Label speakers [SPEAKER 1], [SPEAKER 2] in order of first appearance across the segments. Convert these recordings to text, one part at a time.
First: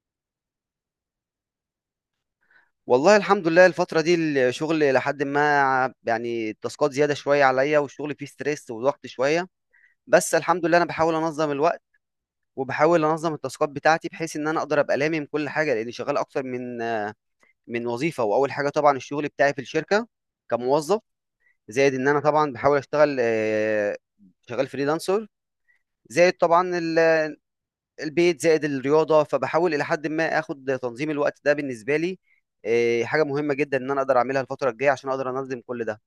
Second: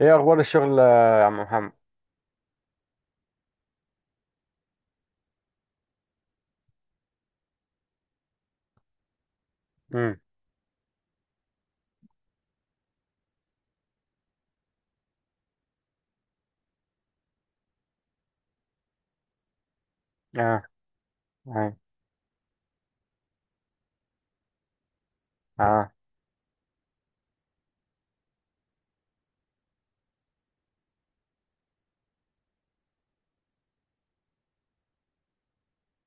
[SPEAKER 1] ايه اخبار الشغل يا عم محمد؟
[SPEAKER 2] والله الحمد لله الفترة دي الشغل لحد ما يعني التاسكات زيادة شوية عليا والشغل فيه ستريس وضغط شوية.
[SPEAKER 1] امم.
[SPEAKER 2] بس الحمد لله أنا بحاول أنظم الوقت وبحاول أنظم التاسكات بتاعتي بحيث إن أنا أقدر أبقى لامم كل حاجة لأني شغال أكتر من وظيفة، وأول حاجة طبعا الشغل بتاعي في الشركة
[SPEAKER 1] اه.
[SPEAKER 2] كموظف،
[SPEAKER 1] اه.
[SPEAKER 2] زائد إن أنا طبعا بحاول أشتغل، شغال فريلانسر،
[SPEAKER 1] اه.
[SPEAKER 2] زائد طبعا البيت، زائد الرياضه. فبحاول الى حد ما اخد تنظيم الوقت ده بالنسبه لي. حاجه مهمه جدا ان انا اقدر اعملها الفتره الجايه عشان اقدر انظم كل ده.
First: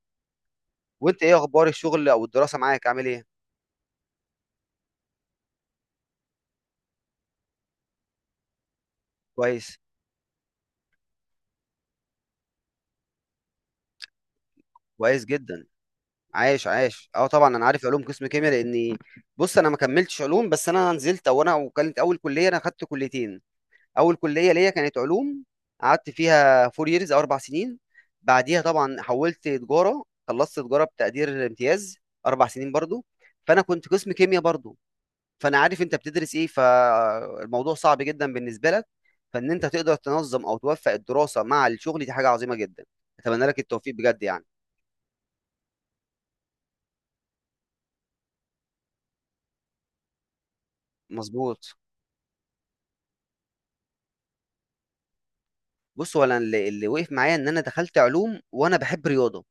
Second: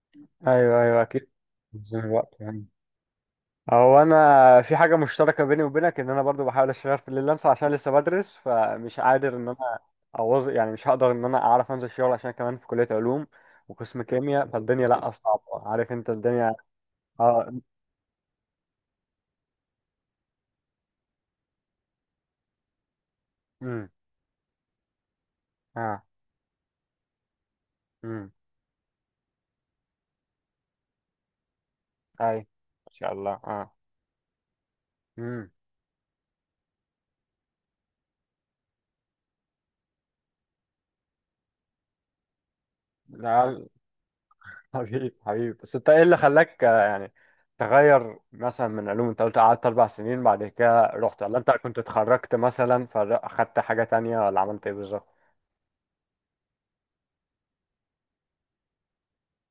[SPEAKER 1] ايوه ايوه
[SPEAKER 2] وانت
[SPEAKER 1] اكيد.
[SPEAKER 2] ايه اخبار
[SPEAKER 1] من
[SPEAKER 2] الشغل او
[SPEAKER 1] الوقت
[SPEAKER 2] الدراسه،
[SPEAKER 1] يعني.
[SPEAKER 2] معاك عامل ايه؟
[SPEAKER 1] هو انا في حاجه مشتركه بيني وبينك، ان انا برضو بحاول اشتغل في الليلانس عشان لسه بدرس، فمش قادر ان انا
[SPEAKER 2] كويس.
[SPEAKER 1] اوظ، يعني مش هقدر ان انا اعرف انزل شغل عشان كمان في كليه علوم وقسم كيمياء، فالدنيا لا
[SPEAKER 2] كويس
[SPEAKER 1] صعبه،
[SPEAKER 2] جدا.
[SPEAKER 1] عارف انت الدنيا.
[SPEAKER 2] عايش عايش. اه،
[SPEAKER 1] اه.
[SPEAKER 2] طبعا انا عارف علوم قسم كيمياء، لاني بص انا ما كملتش علوم، بس انا نزلت او انا وكانت اول كليه انا خدت كليتين.
[SPEAKER 1] امم.
[SPEAKER 2] اول كليه ليا كانت علوم،
[SPEAKER 1] اه.
[SPEAKER 2] قعدت فيها فور ييرز او اربع سنين،
[SPEAKER 1] امم.
[SPEAKER 2] بعديها طبعا حولت تجاره، خلصت تجاره بتقدير امتياز،
[SPEAKER 1] اي،
[SPEAKER 2] اربع سنين
[SPEAKER 1] ان
[SPEAKER 2] برضو.
[SPEAKER 1] شاء الله.
[SPEAKER 2] فانا
[SPEAKER 1] اه.
[SPEAKER 2] كنت قسم كيمياء برضو، فانا عارف انت بتدرس ايه، فالموضوع صعب جدا بالنسبه لك. فان انت تقدر تنظم او توفق الدراسه مع الشغل، دي حاجه عظيمه جدا. اتمنى لك
[SPEAKER 1] امم.
[SPEAKER 2] التوفيق بجد يعني.
[SPEAKER 1] حبيبي حبيبي، بس انت ايه اللي خلاك يعني تغير مثلا من علوم؟ انت قلت قعدت اربع سنين بعد كده رحت، ولا انت
[SPEAKER 2] مظبوط.
[SPEAKER 1] كنت اتخرجت مثلا فاخدت حاجة تانية، ولا عملت ايه بالظبط؟
[SPEAKER 2] بص هو انا اللي وقف معايا ان انا دخلت علوم وانا بحب رياضه،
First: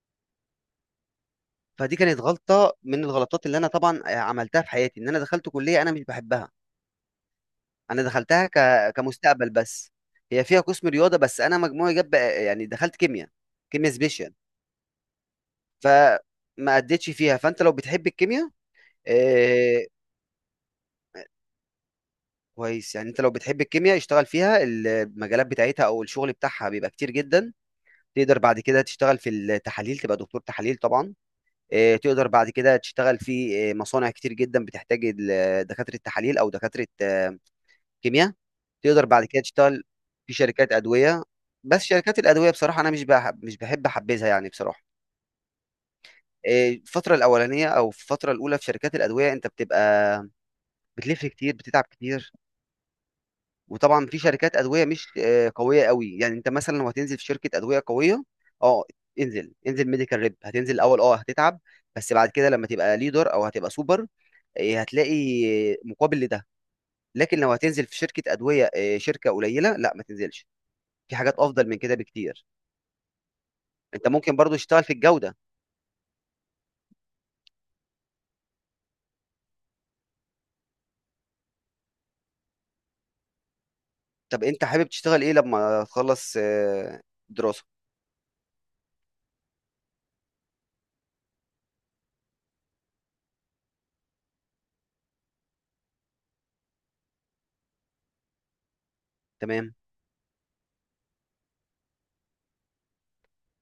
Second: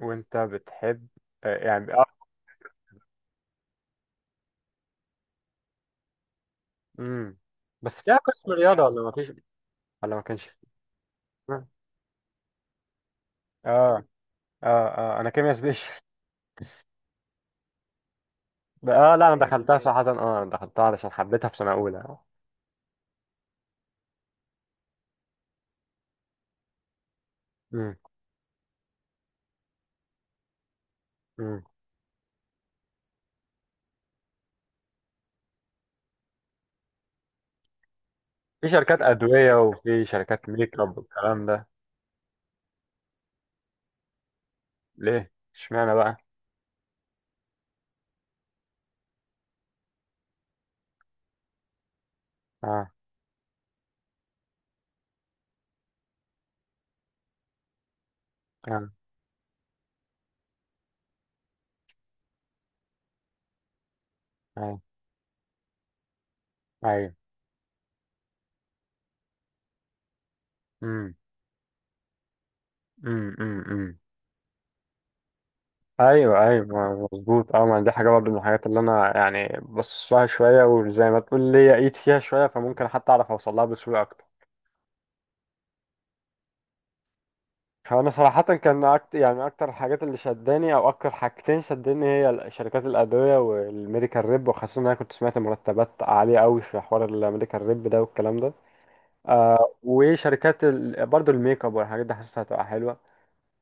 [SPEAKER 1] وانت بتحب؟ يعني
[SPEAKER 2] فدي
[SPEAKER 1] اه.
[SPEAKER 2] كانت غلطه من الغلطات اللي انا طبعا عملتها في حياتي، ان انا دخلت كليه انا مش بحبها.
[SPEAKER 1] امم. بس
[SPEAKER 2] انا
[SPEAKER 1] فيها
[SPEAKER 2] دخلتها
[SPEAKER 1] قسم رياضة ولا ما فيش؟
[SPEAKER 2] كمستقبل بس.
[SPEAKER 1] ولا ما كانش
[SPEAKER 2] هي
[SPEAKER 1] فيه؟
[SPEAKER 2] فيها قسم رياضه بس انا
[SPEAKER 1] اه.
[SPEAKER 2] مجموعي جاب يعني دخلت كيمياء، كيمياء
[SPEAKER 1] اه.
[SPEAKER 2] سبيشال.
[SPEAKER 1] اه انا كيميا سبيش.
[SPEAKER 2] فما اديتش فيها. فانت لو بتحب الكيمياء،
[SPEAKER 1] اه لا، انا دخلتها
[SPEAKER 2] إيه...
[SPEAKER 1] صراحة، اه انا دخلتها علشان حبيتها في سنة اولى.
[SPEAKER 2] كويس، يعني انت لو بتحب الكيمياء اشتغل فيها، المجالات بتاعتها او الشغل بتاعها بيبقى كتير جدا.
[SPEAKER 1] امم.
[SPEAKER 2] تقدر بعد كده تشتغل في التحاليل، تبقى دكتور تحاليل طبعا.
[SPEAKER 1] امم.
[SPEAKER 2] تقدر بعد كده تشتغل في مصانع كتير جدا بتحتاج دكاتره التحاليل او دكاتره كيمياء.
[SPEAKER 1] في شركات
[SPEAKER 2] تقدر بعد كده
[SPEAKER 1] ادوية
[SPEAKER 2] تشتغل
[SPEAKER 1] وفي
[SPEAKER 2] في
[SPEAKER 1] شركات
[SPEAKER 2] شركات
[SPEAKER 1] ميك اب
[SPEAKER 2] ادويه.
[SPEAKER 1] والكلام ده.
[SPEAKER 2] بس شركات الادويه بصراحه انا مش بحب احبذها يعني بصراحه.
[SPEAKER 1] ليه اشمعنى بقى؟
[SPEAKER 2] الفتره الاولانيه او في الفتره الاولى في شركات الادويه انت بتبقى بتلف كتير، بتتعب كتير.
[SPEAKER 1] اه.
[SPEAKER 2] وطبعا في شركات ادويه مش قويه قوي. يعني انت مثلا لو هتنزل في شركه ادويه قويه، اه
[SPEAKER 1] اه.
[SPEAKER 2] انزل انزل ميديكال ريب. هتنزل الاول اه هتتعب، بس بعد كده لما تبقى ليدر او هتبقى سوبر،
[SPEAKER 1] آه.
[SPEAKER 2] هتلاقي مقابل لده.
[SPEAKER 1] ايوه.
[SPEAKER 2] لكن لو هتنزل في شركه ادويه شركه قليله، لا ما تنزلش،
[SPEAKER 1] امم
[SPEAKER 2] في حاجات افضل من كده بكتير.
[SPEAKER 1] أمم.
[SPEAKER 2] انت ممكن برضو تشتغل في الجودة.
[SPEAKER 1] ايوه ايوه مظبوط، اه، ما دي حاجه برضه من الحاجات اللي انا يعني بص لها شويه، وزي ما تقول ليا ايد فيها شويه، فممكن حتى اعرف اوصل لها بسهوله اكتر.
[SPEAKER 2] طب انت حابب تشتغل ايه لما تخلص دراسة؟
[SPEAKER 1] هو انا صراحه كان أكتر، يعني اكتر الحاجات اللي شداني او اكتر حاجتين شدني هي شركات الادويه والميديكال ريب، وخاصه ان انا كنت سمعت مرتبات عاليه قوي في حوار الميديكال ريب ده والكلام ده.
[SPEAKER 2] تمام.
[SPEAKER 1] وشركات برضه الميك اب والحاجات دي، حاسسها هتبقى حلوه.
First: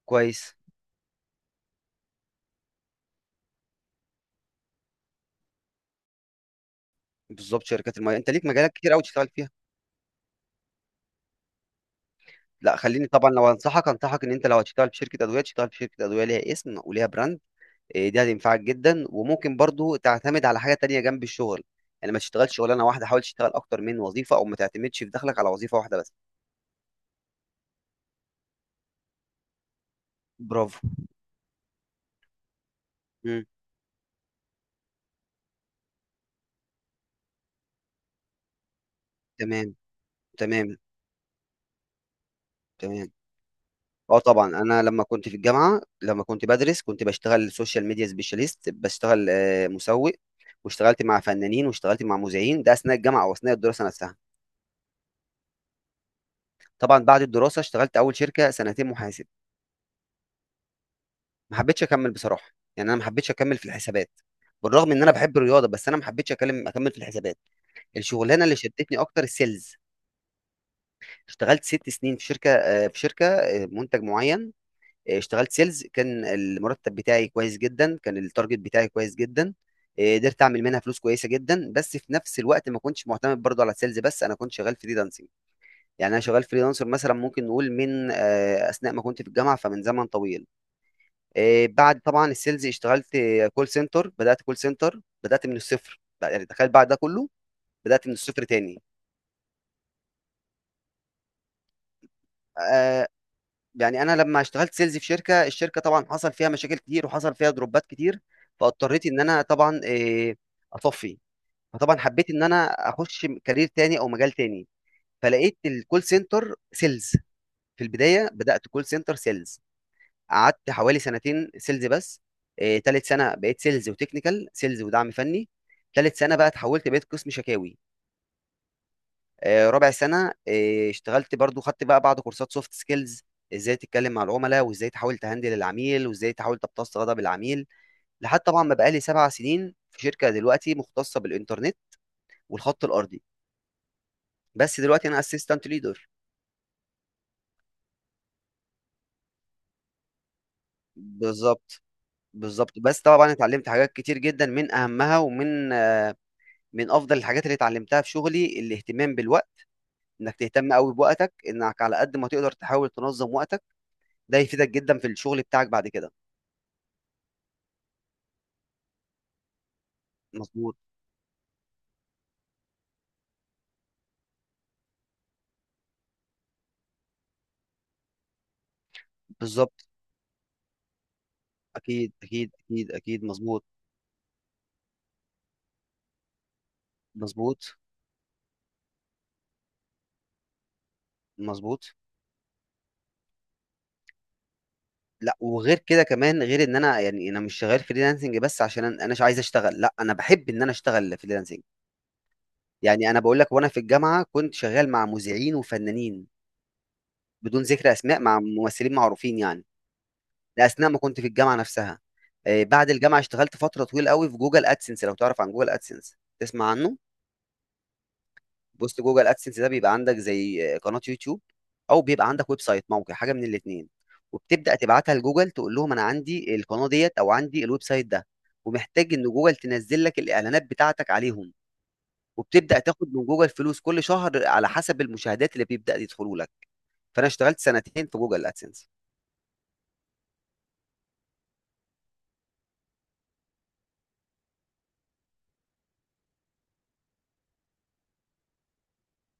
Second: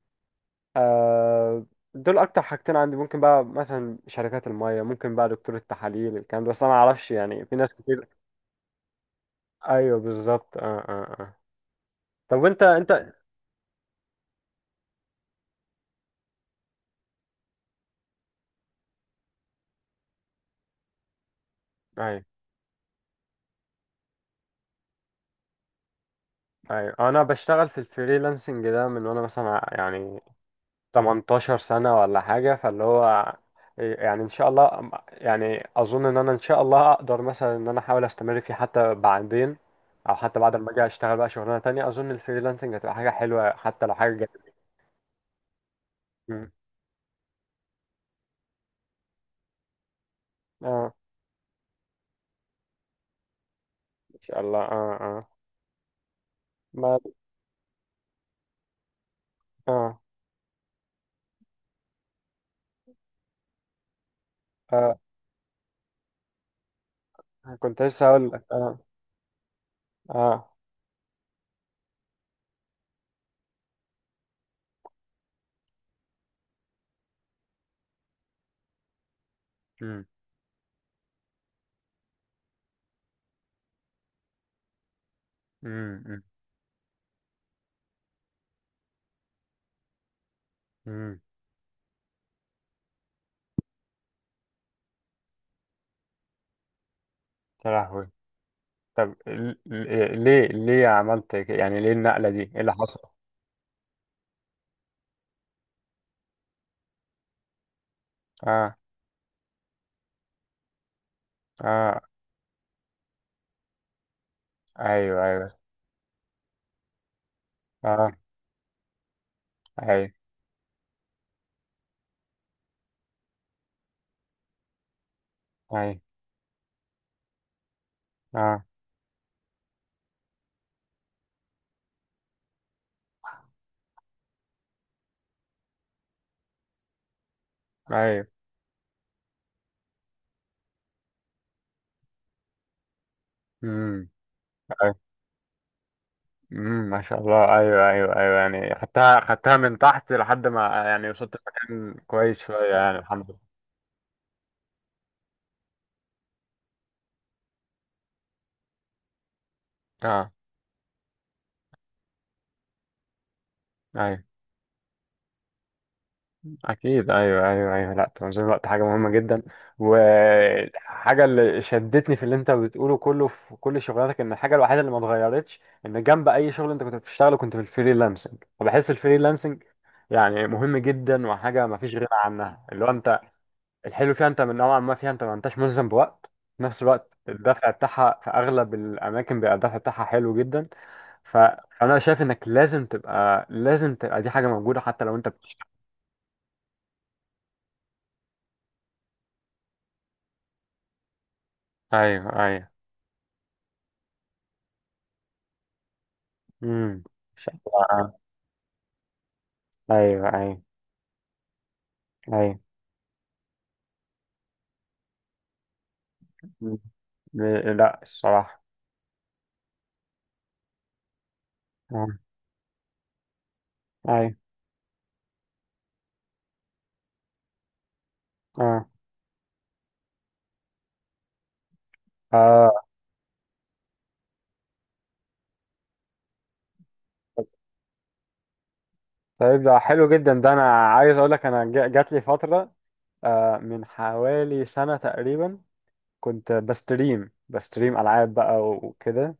[SPEAKER 2] كويس.
[SPEAKER 1] آه، دول اكتر حاجتين عندي. ممكن بقى مثلا شركات المية، ممكن بقى دكتور التحاليل، الكلام ده، بس انا ما اعرفش، يعني في
[SPEAKER 2] بالظبط،
[SPEAKER 1] ناس
[SPEAKER 2] شركات
[SPEAKER 1] كتير.
[SPEAKER 2] المياه انت ليك مجالات كتير قوي تشتغل فيها.
[SPEAKER 1] ايوه بالظبط. اه اه اه. طب وانت
[SPEAKER 2] لا خليني
[SPEAKER 1] انت
[SPEAKER 2] طبعا لو انصحك ان انت لو هتشتغل في شركة ادوية تشتغل في شركة ادوية ليها اسم وليها براند. دي هتنفعك جدا، وممكن برضو تعتمد على حاجة تانية جنب الشغل. يعني ما
[SPEAKER 1] ايوه
[SPEAKER 2] تشتغلش شغلانة واحدة، حاول تشتغل اكتر من وظيفة، او ما تعتمدش في دخلك على وظيفة واحدة بس.
[SPEAKER 1] ايوه، انا بشتغل في الفريلانسنج ده من وانا مثلا يعني
[SPEAKER 2] برافو.
[SPEAKER 1] 18 سنة ولا حاجة، فاللي هو
[SPEAKER 2] مم.
[SPEAKER 1] يعني ان شاء الله، يعني اظن ان انا ان شاء الله اقدر مثلا ان انا احاول استمر فيه حتى بعدين،
[SPEAKER 2] تمام.
[SPEAKER 1] او حتى بعد
[SPEAKER 2] تمام.
[SPEAKER 1] ما اجي اشتغل بقى شغلانة تانية، اظن الفريلانسنج هتبقى حاجة
[SPEAKER 2] تمام.
[SPEAKER 1] حلوة حتى لو حاجة
[SPEAKER 2] اه طبعا
[SPEAKER 1] جانبية.
[SPEAKER 2] انا لما كنت في الجامعه، لما كنت
[SPEAKER 1] مم.
[SPEAKER 2] بدرس كنت بشتغل سوشيال ميديا سبيشاليست، بشتغل مسوق.
[SPEAKER 1] اه
[SPEAKER 2] واشتغلت مع فنانين واشتغلت مع مذيعين، ده اثناء الجامعه واثناء الدراسه نفسها.
[SPEAKER 1] ان شاء الله. اه اه. ما
[SPEAKER 2] طبعا بعد الدراسه اشتغلت اول شركه سنتين محاسب،
[SPEAKER 1] اه
[SPEAKER 2] ما حبيتش اكمل بصراحه. يعني انا ما حبيتش اكمل في الحسابات، بالرغم
[SPEAKER 1] اه
[SPEAKER 2] ان انا بحب الرياضه، بس انا ما حبيتش اكمل في الحسابات.
[SPEAKER 1] كنت لسه هقول لك.
[SPEAKER 2] الشغلانه اللي
[SPEAKER 1] اه.
[SPEAKER 2] شدتني اكتر السيلز.
[SPEAKER 1] اه.
[SPEAKER 2] اشتغلت ست سنين في شركه منتج معين. اشتغلت سيلز، كان المرتب بتاعي كويس جدا، كان التارجت بتاعي كويس جدا.
[SPEAKER 1] امم
[SPEAKER 2] قدرت اعمل منها فلوس كويسه جدا، بس في نفس الوقت ما كنتش معتمد برضو على السيلز بس، انا كنت شغال فريلانسنج.
[SPEAKER 1] امم
[SPEAKER 2] يعني انا
[SPEAKER 1] امم
[SPEAKER 2] شغال فريلانسر مثلا، ممكن نقول من اثناء ما كنت في الجامعه، فمن زمن طويل.
[SPEAKER 1] أمم.
[SPEAKER 2] بعد طبعا السيلز اشتغلت كول سنتر بدات من الصفر، يعني تخيل بعد ده كله
[SPEAKER 1] يا
[SPEAKER 2] بدات
[SPEAKER 1] لهوي.
[SPEAKER 2] من الصفر تاني.
[SPEAKER 1] طب ليه عملت كده، يعني ليه النقلة دي، ايه اللي حصل؟
[SPEAKER 2] آه، يعني انا لما اشتغلت سيلز في الشركه طبعا حصل فيها مشاكل كتير وحصل فيها دروبات كتير،
[SPEAKER 1] اه.
[SPEAKER 2] فاضطريت ان انا طبعا اطفي. فطبعا
[SPEAKER 1] اه.
[SPEAKER 2] حبيت ان انا اخش كارير تاني او مجال تاني،
[SPEAKER 1] ايوه. ايوه.
[SPEAKER 2] فلقيت الكول سنتر سيلز. في
[SPEAKER 1] اه.
[SPEAKER 2] البدايه بدات كول سنتر سيلز،
[SPEAKER 1] ايوه.
[SPEAKER 2] قعدت حوالي سنتين سيلز بس. تالت سنه بقيت سيلز وتكنيكال سيلز ودعم فني.
[SPEAKER 1] ايوه.
[SPEAKER 2] تالت سنه بقى اتحولت بقيت قسم شكاوي
[SPEAKER 1] اه.
[SPEAKER 2] ربع سنة. اشتغلت برضو، خدت بقى بعض كورسات سوفت سكيلز، ازاي تتكلم مع العملاء وازاي تحاول تهندل العميل وازاي تحاول تمتص غضب العميل،
[SPEAKER 1] ايوه.
[SPEAKER 2] لحد طبعا ما بقالي سبع سنين في شركة دلوقتي مختصة بالإنترنت والخط الأرضي،
[SPEAKER 1] امم.
[SPEAKER 2] بس
[SPEAKER 1] ايوه.
[SPEAKER 2] دلوقتي أنا اسيستنت ليدر.
[SPEAKER 1] ما شاء الله، ايوه ايوه ايوه، يعني خدتها من تحت لحد ما يعني وصلت
[SPEAKER 2] بالظبط.
[SPEAKER 1] مكان كويس
[SPEAKER 2] بالظبط،
[SPEAKER 1] شوية، يعني
[SPEAKER 2] بس
[SPEAKER 1] الحمد
[SPEAKER 2] طبعا
[SPEAKER 1] لله.
[SPEAKER 2] اتعلمت حاجات كتير جدا، من أهمها ومن من أفضل الحاجات اللي اتعلمتها في شغلي الاهتمام بالوقت،
[SPEAKER 1] اه
[SPEAKER 2] انك تهتم قوي بوقتك، انك على قد ما تقدر تحاول تنظم وقتك،
[SPEAKER 1] ايوه
[SPEAKER 2] ده يفيدك جدا في الشغل بتاعك بعد كده.
[SPEAKER 1] أكيد، أيوه أيوه أيوه، لأ تنظيم الوقت حاجة مهمة جدا.
[SPEAKER 2] مظبوط.
[SPEAKER 1] وحاجة اللي شدتني في اللي أنت بتقوله كله في كل شغلاتك إن الحاجة الوحيدة اللي ما اتغيرتش إن جنب أي شغل أنت كنت بتشتغله، كنت في الفريلانسنج، وبحس الفريلانسنج
[SPEAKER 2] بالظبط.
[SPEAKER 1] يعني مهم جدا، وحاجة ما فيش غنى
[SPEAKER 2] اكيد، اكيد،
[SPEAKER 1] عنها. اللي هو
[SPEAKER 2] اكيد،
[SPEAKER 1] أنت
[SPEAKER 2] اكيد، مظبوط.
[SPEAKER 1] الحلو فيها، أنت من نوعا ما فيها أنت ما أنتش ملزم بوقت، في نفس الوقت الدفع
[SPEAKER 2] مظبوط.
[SPEAKER 1] بتاعها في أغلب الأماكن بيبقى الدفع بتاعها حلو جدا. ف...
[SPEAKER 2] مظبوط.
[SPEAKER 1] فأنا شايف إنك لازم تبقى دي حاجة موجودة حتى لو أنت
[SPEAKER 2] لا،
[SPEAKER 1] بتشتغل.
[SPEAKER 2] وغير كده كمان، غير ان انا يعني انا مش شغال فريلانسنج بس عشان انا أناش عايز اشتغل، لا انا بحب ان انا اشتغل فريلانسنج.
[SPEAKER 1] أيوه أيوه.
[SPEAKER 2] يعني انا بقول لك، وانا في الجامعه كنت شغال مع مذيعين وفنانين،
[SPEAKER 1] امم
[SPEAKER 2] بدون ذكر
[SPEAKER 1] شكلها.
[SPEAKER 2] اسماء، مع ممثلين معروفين يعني.
[SPEAKER 1] ايوه ايوه
[SPEAKER 2] ده اثناء ما كنت في الجامعه نفسها.
[SPEAKER 1] ايوه.
[SPEAKER 2] بعد الجامعه اشتغلت فتره طويله قوي في جوجل ادسنس. لو تعرف عن جوجل ادسنس تسمع
[SPEAKER 1] مم.
[SPEAKER 2] عنه،
[SPEAKER 1] لا الصراحه.
[SPEAKER 2] بوست جوجل ادسنس ده بيبقى عندك زي قناه يوتيوب او
[SPEAKER 1] اه.
[SPEAKER 2] بيبقى عندك ويب سايت، موقع، حاجه من الاثنين،
[SPEAKER 1] ايوه.
[SPEAKER 2] وبتبدا تبعتها لجوجل، تقول لهم انا عندي القناه ديت او عندي الويب سايت ده،
[SPEAKER 1] اه.
[SPEAKER 2] ومحتاج ان جوجل تنزل لك الاعلانات بتاعتك عليهم،
[SPEAKER 1] اه.
[SPEAKER 2] وبتبدا تاخد من جوجل فلوس كل شهر على حسب المشاهدات اللي بيبدا يدخلوا لك. فانا اشتغلت سنتين في جوجل ادسنس.
[SPEAKER 1] طيب ده حلو جدا، ده انا عايز اقول لك انا جات لي فتره، من حوالي سنه تقريبا كنت بستريم العاب بقى وكده،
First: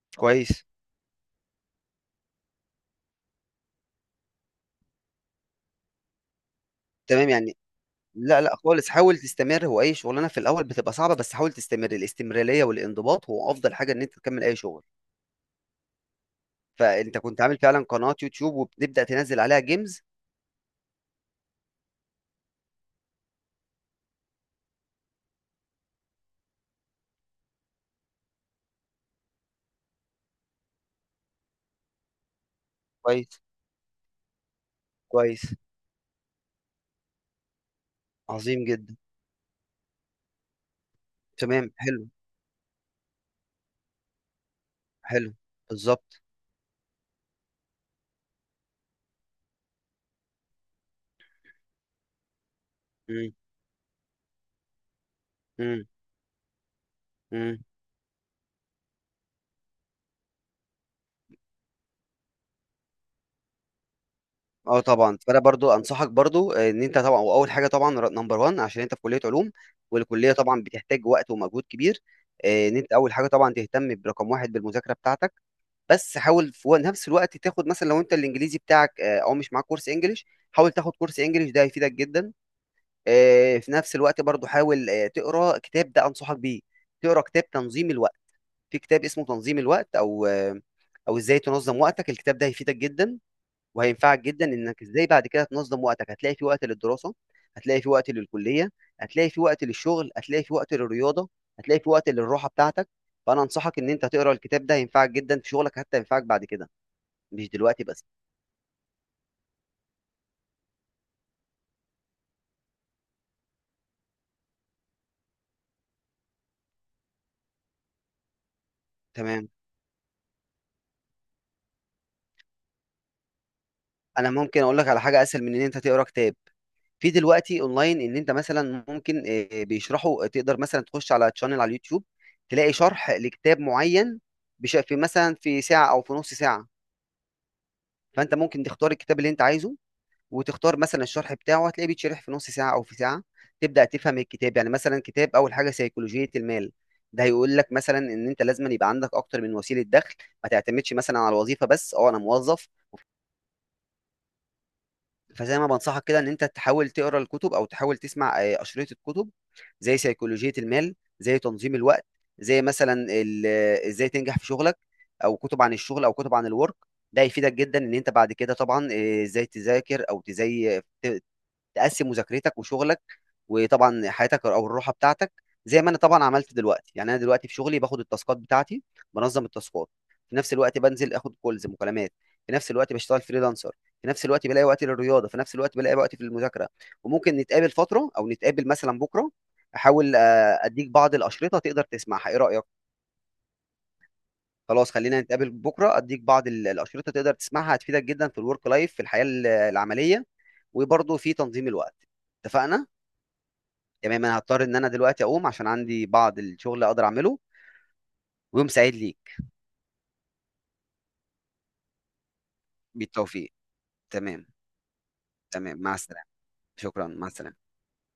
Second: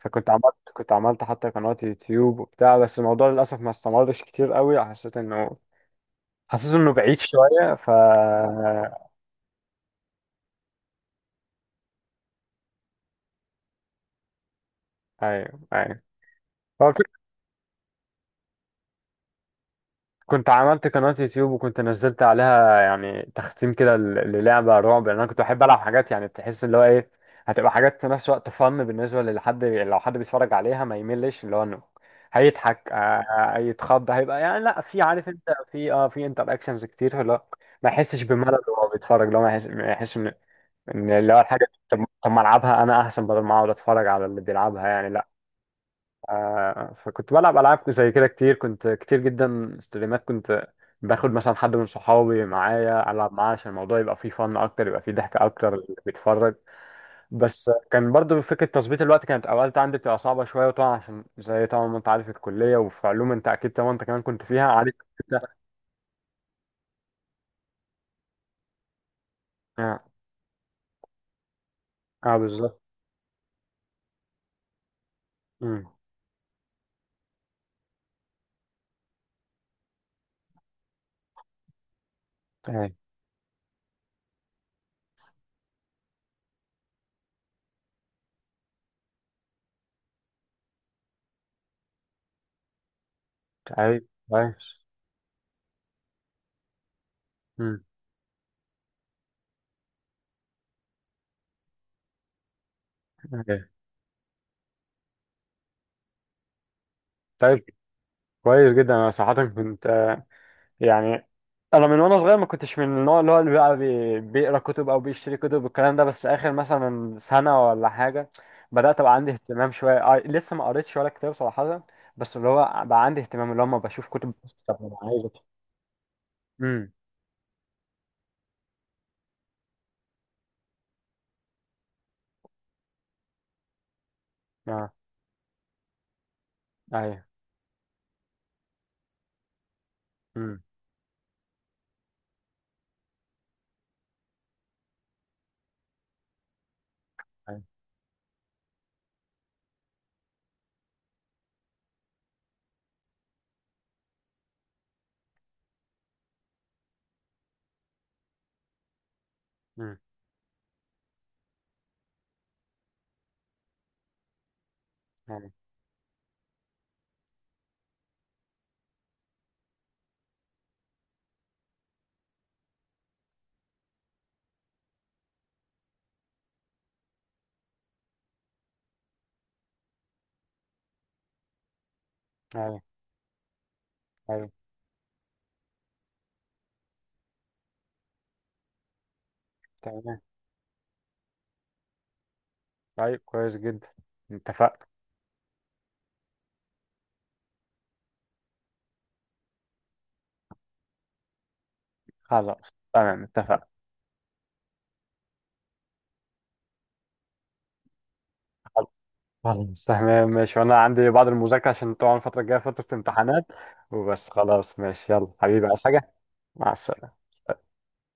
[SPEAKER 1] فكنت عملت
[SPEAKER 2] كويس.
[SPEAKER 1] كنت عملت حتى قناه يوتيوب وبتاع، بس الموضوع للاسف ما استمرش كتير قوي، حسيت انه بعيد
[SPEAKER 2] تمام يعني.
[SPEAKER 1] شويه
[SPEAKER 2] لا لا خالص، حاول تستمر، هو اي شغلانه في الاول بتبقى صعبه، بس حاول تستمر، الاستمراريه والانضباط هو افضل حاجه ان انت تكمل اي شغل.
[SPEAKER 1] ايوه ايوه. هو
[SPEAKER 2] فانت كنت عامل فعلا قناة يوتيوب وبتبدأ تنزل عليها جيمز.
[SPEAKER 1] كنت عملت قناة يوتيوب وكنت نزلت عليها يعني تختيم كده للعبة رعب، لأن أنا كنت بحب ألعب حاجات يعني تحس اللي هو إيه، هتبقى حاجات في نفس الوقت فن بالنسبة لحد، لو حد بيتفرج عليها ما يملش، اللي هو إنه هيضحك،
[SPEAKER 2] كويس.
[SPEAKER 1] هيتخض، هيبقى يعني لا، في عارف أنت
[SPEAKER 2] كويس.
[SPEAKER 1] في أه في انتر أكشنز كتير اللي هو ما يحسش بملل
[SPEAKER 2] عظيم
[SPEAKER 1] وهو
[SPEAKER 2] جدا.
[SPEAKER 1] بيتفرج، اللي هو ما يحسش إن إن اللي هو الحاجة،
[SPEAKER 2] تمام،
[SPEAKER 1] طب
[SPEAKER 2] حلو.
[SPEAKER 1] طب ما ألعبها أنا أحسن بدل ما أقعد أتفرج على اللي بيلعبها، يعني لا.
[SPEAKER 2] حلو. بالظبط.
[SPEAKER 1] فكنت بلعب العاب زي كده كتير، كنت كتير جدا ستريمات، كنت باخد مثلا حد من صحابي معايا العب
[SPEAKER 2] مم،
[SPEAKER 1] معاه عشان الموضوع يبقى فيه فن اكتر، يبقى فيه ضحك اكتر
[SPEAKER 2] مم.
[SPEAKER 1] اللي بيتفرج.
[SPEAKER 2] مم.
[SPEAKER 1] بس كان برضو فكره تظبيط الوقت كانت اوقات عندي بتبقى صعبه شويه، وطبعا عشان زي طبعا ما انت عارف الكليه، وفي علوم انت اكيد طبعا انت كمان كنت فيها
[SPEAKER 2] اه
[SPEAKER 1] عارف.
[SPEAKER 2] طبعا، فانا
[SPEAKER 1] انت.
[SPEAKER 2] برضو انصحك برضو ان انت طبعا، واول حاجه طبعا نمبر 1، عشان انت في كليه علوم،
[SPEAKER 1] اه.
[SPEAKER 2] والكليه طبعا بتحتاج وقت ومجهود كبير.
[SPEAKER 1] آه
[SPEAKER 2] ان
[SPEAKER 1] بالظبط.
[SPEAKER 2] انت اول حاجه طبعا تهتم برقم واحد بالمذاكره بتاعتك.
[SPEAKER 1] امم.
[SPEAKER 2] بس حاول في نفس الوقت تاخد مثلا لو انت الانجليزي بتاعك او مش معاك كورس انجليش، حاول تاخد كورس انجليش، ده هيفيدك جدا.
[SPEAKER 1] طيب
[SPEAKER 2] في نفس الوقت برضو حاول تقرا كتاب، ده انصحك بيه، تقرا كتاب تنظيم الوقت. في كتاب اسمه تنظيم الوقت او او ازاي تنظم وقتك. الكتاب ده هيفيدك جدا
[SPEAKER 1] طيب
[SPEAKER 2] وهينفعك جدا
[SPEAKER 1] كويس.
[SPEAKER 2] انك ازاي بعد كده تنظم وقتك. هتلاقي في وقت للدراسة، هتلاقي
[SPEAKER 1] امم.
[SPEAKER 2] في وقت للكلية، هتلاقي في وقت للشغل، هتلاقي في وقت للرياضة، هتلاقي في وقت للراحة بتاعتك. فانا
[SPEAKER 1] أوكي.
[SPEAKER 2] انصحك ان انت تقرا الكتاب ده، هينفعك جدا في شغلك حتى ينفعك بعد كده، مش
[SPEAKER 1] طيب
[SPEAKER 2] دلوقتي بس.
[SPEAKER 1] كويس جدا، انا صراحه كنت يعني انا من وانا صغير ما كنتش من النوع اللي هو اللي بقى بيقرا كتب او بيشتري كتب والكلام ده، بس اخر مثلا سنه ولا حاجه بدات ابقى عندي
[SPEAKER 2] تمام.
[SPEAKER 1] اهتمام شويه، لسه ما قريتش ولا كتاب صراحه، بس اللي هو بقى عندي اهتمام اللي هو ما بشوف
[SPEAKER 2] انا
[SPEAKER 1] كتب بس،
[SPEAKER 2] ممكن
[SPEAKER 1] طب
[SPEAKER 2] اقول لك
[SPEAKER 1] انا
[SPEAKER 2] على
[SPEAKER 1] عايز
[SPEAKER 2] حاجة اسهل من ان انت تقرا كتاب.
[SPEAKER 1] امم.
[SPEAKER 2] في دلوقتي اونلاين، ان انت مثلا ممكن بيشرحوا، تقدر مثلا تخش على تشانل على اليوتيوب تلاقي شرح لكتاب معين،
[SPEAKER 1] اه.
[SPEAKER 2] في مثلا في ساعة او في نص ساعة.
[SPEAKER 1] ايوه.
[SPEAKER 2] فانت ممكن تختار الكتاب اللي انت عايزه،
[SPEAKER 1] امم.
[SPEAKER 2] وتختار مثلا الشرح بتاعه هتلاقيه بيتشرح في نص ساعة او في ساعة، تبدأ تفهم الكتاب. يعني مثلا كتاب اول حاجة سيكولوجية المال، ده هيقول
[SPEAKER 1] ايوه.
[SPEAKER 2] لك مثلا ان انت لازم يبقى عندك اكتر من وسيله دخل، ما تعتمدش مثلا على الوظيفه بس، اه انا موظف. فزي ما بنصحك كده، ان انت تحاول تقرا الكتب او تحاول تسمع اشرطه الكتب، زي
[SPEAKER 1] امم.
[SPEAKER 2] سيكولوجيه المال، زي تنظيم الوقت، زي مثلا ازاي تنجح في شغلك، او
[SPEAKER 1] ايوه
[SPEAKER 2] كتب عن الشغل او كتب عن الورك. ده هيفيدك جدا ان انت بعد كده طبعا ازاي تذاكر او تقسم مذاكرتك وشغلك، وطبعًا حياتك أو الراحة بتاعتك، زي ما أنا طبعًا عملت دلوقتي. يعني أنا دلوقتي في شغلي باخد التاسكات بتاعتي، بانظم التاسكات، في نفس الوقت بانزل آخد calls مكالمات، في نفس
[SPEAKER 1] ايوه
[SPEAKER 2] الوقت باشتغل freelancer، في نفس الوقت
[SPEAKER 1] ايوه
[SPEAKER 2] بالاقي وقت للرياضة، في نفس الوقت بالاقي وقت في المذاكرة، وممكن نتقابل فترة أو نتقابل مثلًا بكرة، أحاول
[SPEAKER 1] تمام.
[SPEAKER 2] أدّيك بعض الأشرطة تقدر تسمعها، إيه رأيك؟
[SPEAKER 1] طيب كويس جدا، اتفقنا.
[SPEAKER 2] خلاص، خلّينا نتقابل بكرة أدّيك بعض الأشرطة تقدر تسمعها، هتفيدك جدًا في الwork life، في الحياة العملية، وبرضه في تنظيم الوقت،
[SPEAKER 1] خلاص
[SPEAKER 2] اتفقنا؟
[SPEAKER 1] تمام اتفقنا.
[SPEAKER 2] تمام، انا هضطر ان انا دلوقتي اقوم، عشان عندي بعض الشغل اقدر اعمله، ويوم سعيد ليك.
[SPEAKER 1] خلاص تمام ماشي، وانا عندي بعض المذاكرة عشان طبعا الفترة الجاية فترة امتحانات،
[SPEAKER 2] بالتوفيق.
[SPEAKER 1] وبس
[SPEAKER 2] تمام.
[SPEAKER 1] خلاص ماشي، يلا حبيبي
[SPEAKER 2] تمام،
[SPEAKER 1] عايز
[SPEAKER 2] مع
[SPEAKER 1] حاجة؟
[SPEAKER 2] السلامه.
[SPEAKER 1] مع
[SPEAKER 2] شكرا،
[SPEAKER 1] السلامة.
[SPEAKER 2] مع السلامه.